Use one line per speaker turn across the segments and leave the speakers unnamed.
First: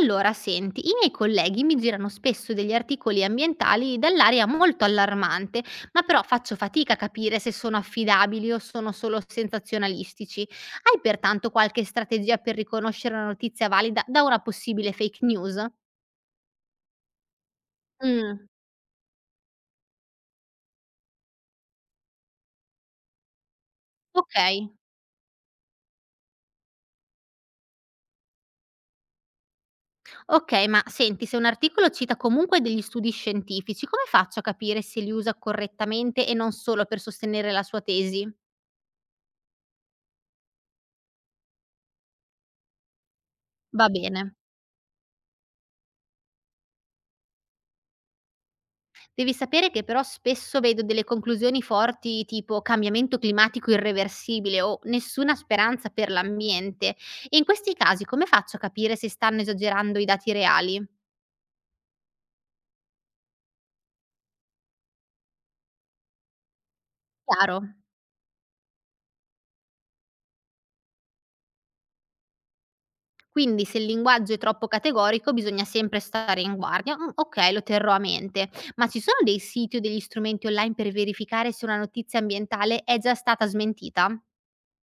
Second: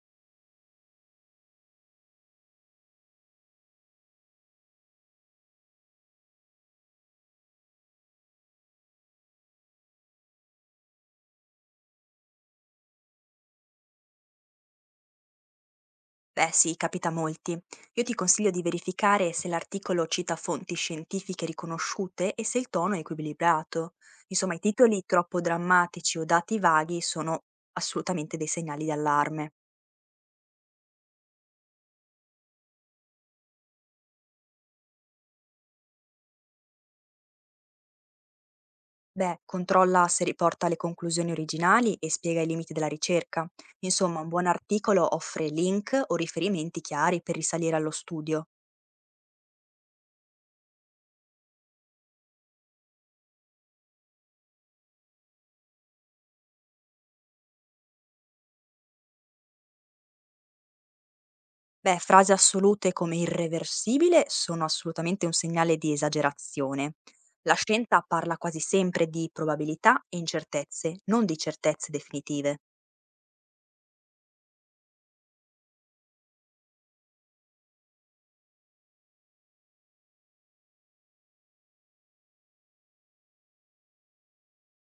Allora, senti, i miei colleghi mi girano spesso degli articoli ambientali dall'aria molto allarmante, ma però faccio fatica a capire se sono affidabili o sono solo sensazionalistici. Hai pertanto qualche strategia per riconoscere una notizia valida da una possibile fake news?
Beh sì, capita a molti. Io ti consiglio
Mm.
di verificare se l'articolo cita fonti scientifiche riconosciute e se il tono è equilibrato.
Ok,
Insomma, i titoli troppo drammatici o dati vaghi sono assolutamente dei segnali di allarme.
ok, ma senti, se un articolo cita comunque degli studi scientifici, come faccio a capire se li usa correttamente e non solo per sostenere la sua tesi?
Beh, controlla se riporta le conclusioni originali e spiega i limiti della ricerca.
Va
Insomma, un
bene.
buon articolo offre link o riferimenti chiari per risalire allo studio.
Devi sapere che però spesso vedo delle conclusioni forti tipo cambiamento climatico irreversibile o nessuna speranza per l'ambiente. E in questi casi come faccio a capire se stanno esagerando i dati reali?
Beh, frasi assolute come irreversibile sono assolutamente un segnale di esagerazione. La
Chiaro.
scienza parla quasi sempre di probabilità e incertezze, non di certezze definitive.
Quindi se il linguaggio è troppo categorico bisogna sempre stare in guardia. Mm, ok, lo terrò a mente. Ma ci sono dei siti o degli strumenti online per verificare se una notizia ambientale è già stata smentita?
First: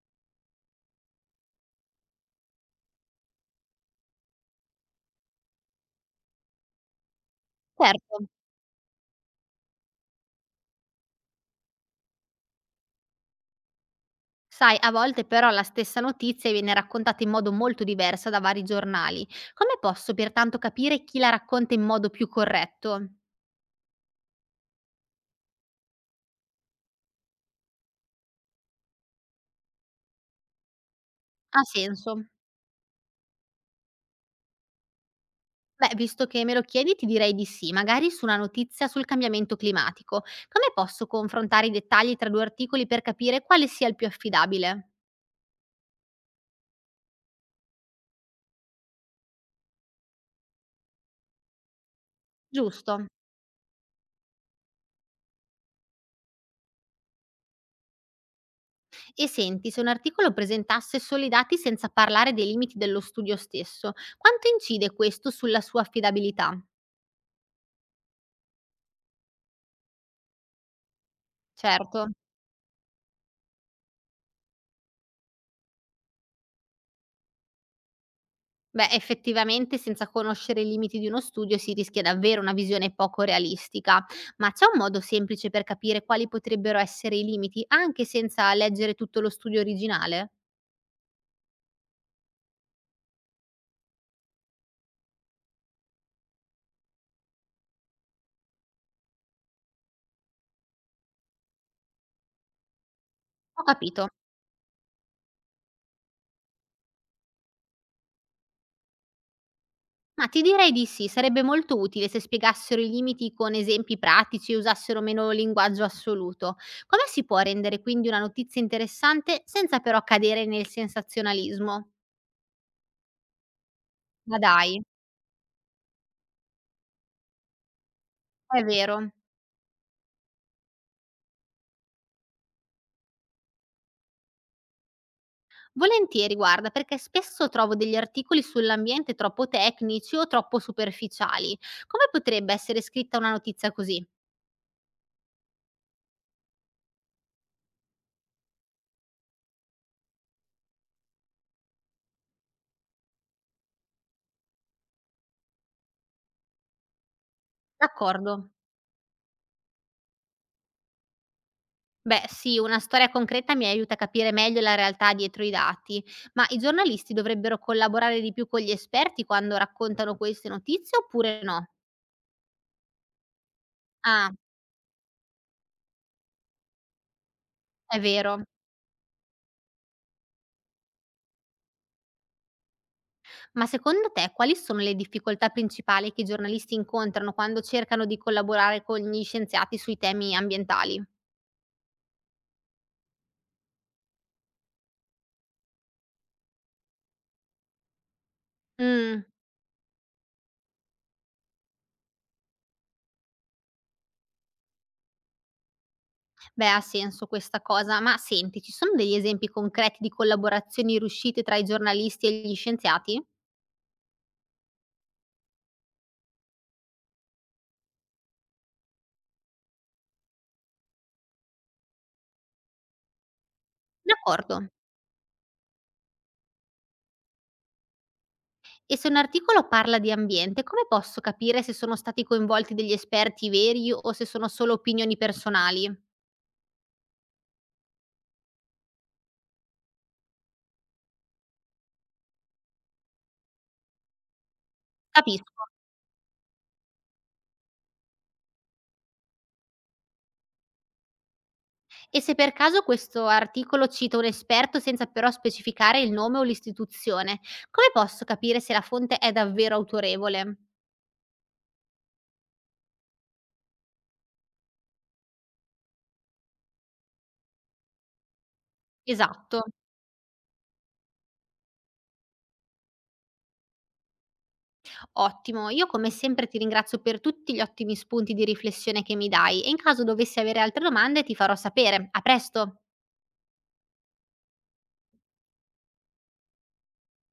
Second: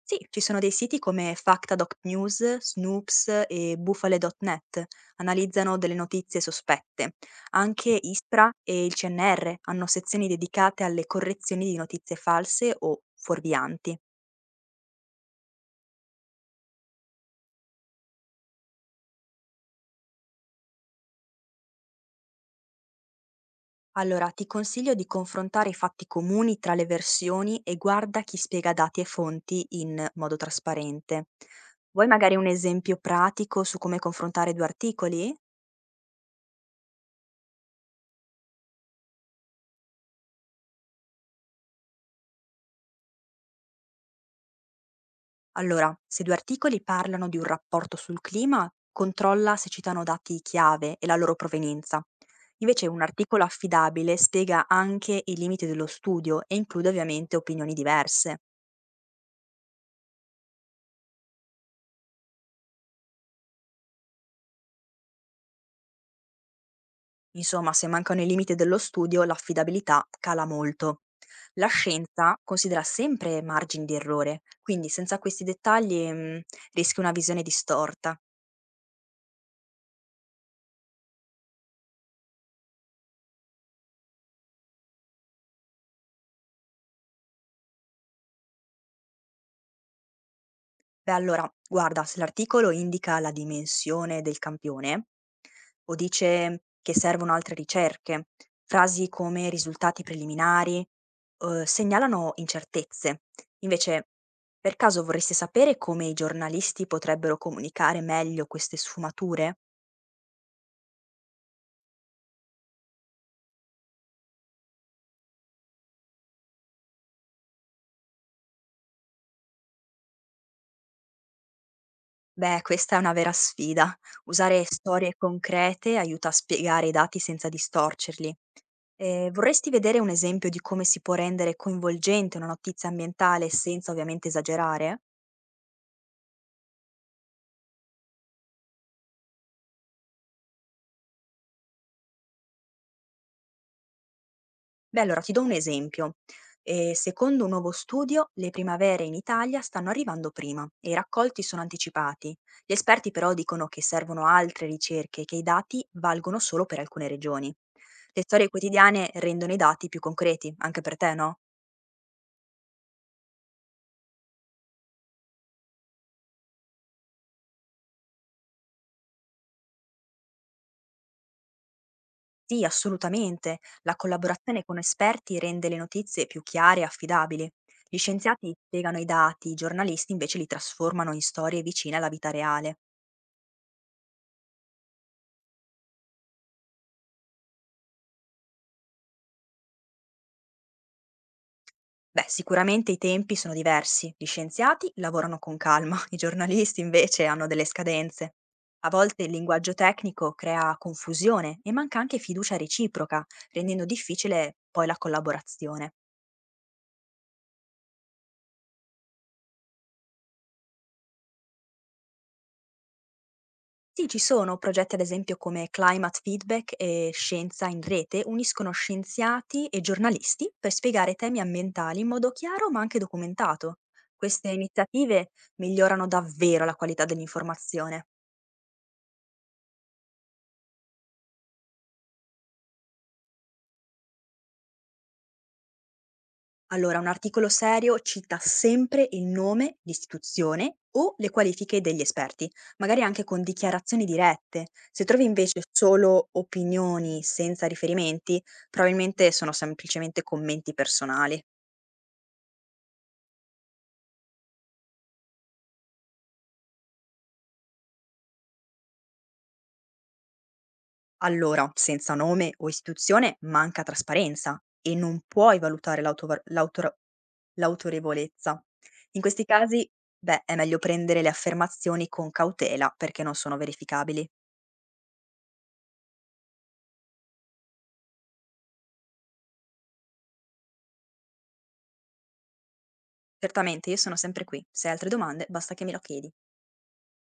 Sì, ci sono dei siti come Facta.news, Snoops e Bufale.net, analizzano delle notizie sospette. Anche
Certo.
ISPRA e il CNR hanno sezioni dedicate alle correzioni di notizie false o fuorvianti.
Sai, a volte però la stessa notizia viene raccontata in modo molto diverso da vari giornali. Come posso pertanto capire chi la racconta in modo più corretto?
Allora, ti consiglio di confrontare i fatti comuni tra le versioni e guarda chi spiega dati e fonti in modo trasparente.
Ha
Vuoi
senso?
magari un esempio pratico su come confrontare due articoli?
Beh, visto che me lo chiedi, ti direi di sì, magari su una notizia sul cambiamento climatico. Come posso confrontare i dettagli tra due articoli per capire quale sia il più affidabile?
Allora, se due articoli parlano di un rapporto sul clima, controlla se citano dati chiave e la loro provenienza. Invece un
Giusto.
articolo affidabile spiega anche i limiti dello studio e include ovviamente opinioni diverse.
E senti, se un articolo presentasse solo i dati senza parlare dei limiti dello studio stesso, quanto incide questo sulla sua affidabilità?
Insomma, se mancano i limiti dello studio, l'affidabilità cala molto. La
Certo.
scienza considera sempre margini di errore, quindi senza questi dettagli rischi una visione distorta.
Beh, effettivamente senza conoscere i limiti di uno studio si rischia davvero una visione poco realistica, ma c'è un modo semplice per capire quali potrebbero essere i limiti anche senza leggere tutto lo studio originale?
Beh, allora, guarda, se l'articolo indica la dimensione del campione o dice che servono altre ricerche, frasi come risultati preliminari, segnalano incertezze.
Ho capito.
Invece, per caso vorresti sapere come i giornalisti potrebbero comunicare meglio queste sfumature?
Ma ti direi di sì, sarebbe molto utile se spiegassero i limiti con esempi pratici e usassero meno linguaggio assoluto. Come si può rendere quindi una notizia interessante senza però cadere nel sensazionalismo?
Beh, questa è una vera sfida.
Ma
Usare
dai,
storie concrete aiuta a spiegare i dati senza distorcerli.
è vero.
Vorresti vedere un esempio di come si può rendere coinvolgente una notizia ambientale senza ovviamente esagerare?
Volentieri, guarda, perché spesso trovo degli articoli sull'ambiente troppo tecnici o troppo superficiali. Come potrebbe essere scritta una notizia così?
Beh, allora ti do un esempio. Secondo un nuovo studio, le primavere in Italia stanno arrivando prima e i raccolti sono anticipati. Gli esperti però dicono che servono altre ricerche e che i dati valgono solo per alcune regioni. Le
D'accordo.
storie quotidiane rendono i dati più concreti, anche per te, no?
Beh, sì, una storia concreta mi aiuta a capire meglio la realtà dietro i dati, ma i giornalisti dovrebbero collaborare di più con gli esperti quando raccontano queste notizie oppure no?
Sì, assolutamente. La
Ah,
collaborazione con esperti rende le notizie più chiare e affidabili. Gli
è vero.
scienziati spiegano i dati, i giornalisti invece li trasformano in storie vicine alla vita reale.
Ma secondo te quali sono le difficoltà principali che i giornalisti incontrano quando cercano di collaborare con gli scienziati sui temi ambientali?
Beh, sicuramente i tempi sono diversi. Gli scienziati lavorano con calma, i giornalisti invece hanno delle scadenze. A volte
Mm.
il linguaggio tecnico crea confusione e manca anche fiducia reciproca, rendendo difficile poi la collaborazione.
Beh, ha senso questa cosa, ma senti, ci sono degli esempi concreti di collaborazioni riuscite tra i giornalisti e gli scienziati?
Sì, ci sono progetti ad esempio come Climate Feedback e Scienza in Rete uniscono scienziati e giornalisti per spiegare temi ambientali in modo chiaro ma anche documentato. Queste
D'accordo.
iniziative migliorano davvero la qualità dell'informazione.
E se un articolo parla di ambiente, come posso capire se sono stati coinvolti degli esperti veri o se sono solo opinioni personali?
Allora, un articolo serio cita sempre il nome, l'istituzione o le qualifiche degli esperti, magari anche con dichiarazioni dirette. Se trovi invece
Capisco.
solo opinioni senza riferimenti, probabilmente sono semplicemente commenti personali.
E se per caso questo articolo cita un esperto senza però specificare il nome o l'istituzione, come posso capire se la fonte è davvero autorevole?
Allora, senza nome o istituzione manca trasparenza e non puoi valutare l'autorevolezza. In questi
Esatto.
casi, beh, è meglio prendere le affermazioni con cautela perché non sono verificabili.
Ottimo, io come sempre ti ringrazio per tutti gli ottimi spunti di riflessione che mi dai e in caso dovessi avere altre domande ti farò sapere. A presto!
Certamente, io sono sempre qui. Se hai altre domande, basta che me lo chiedi.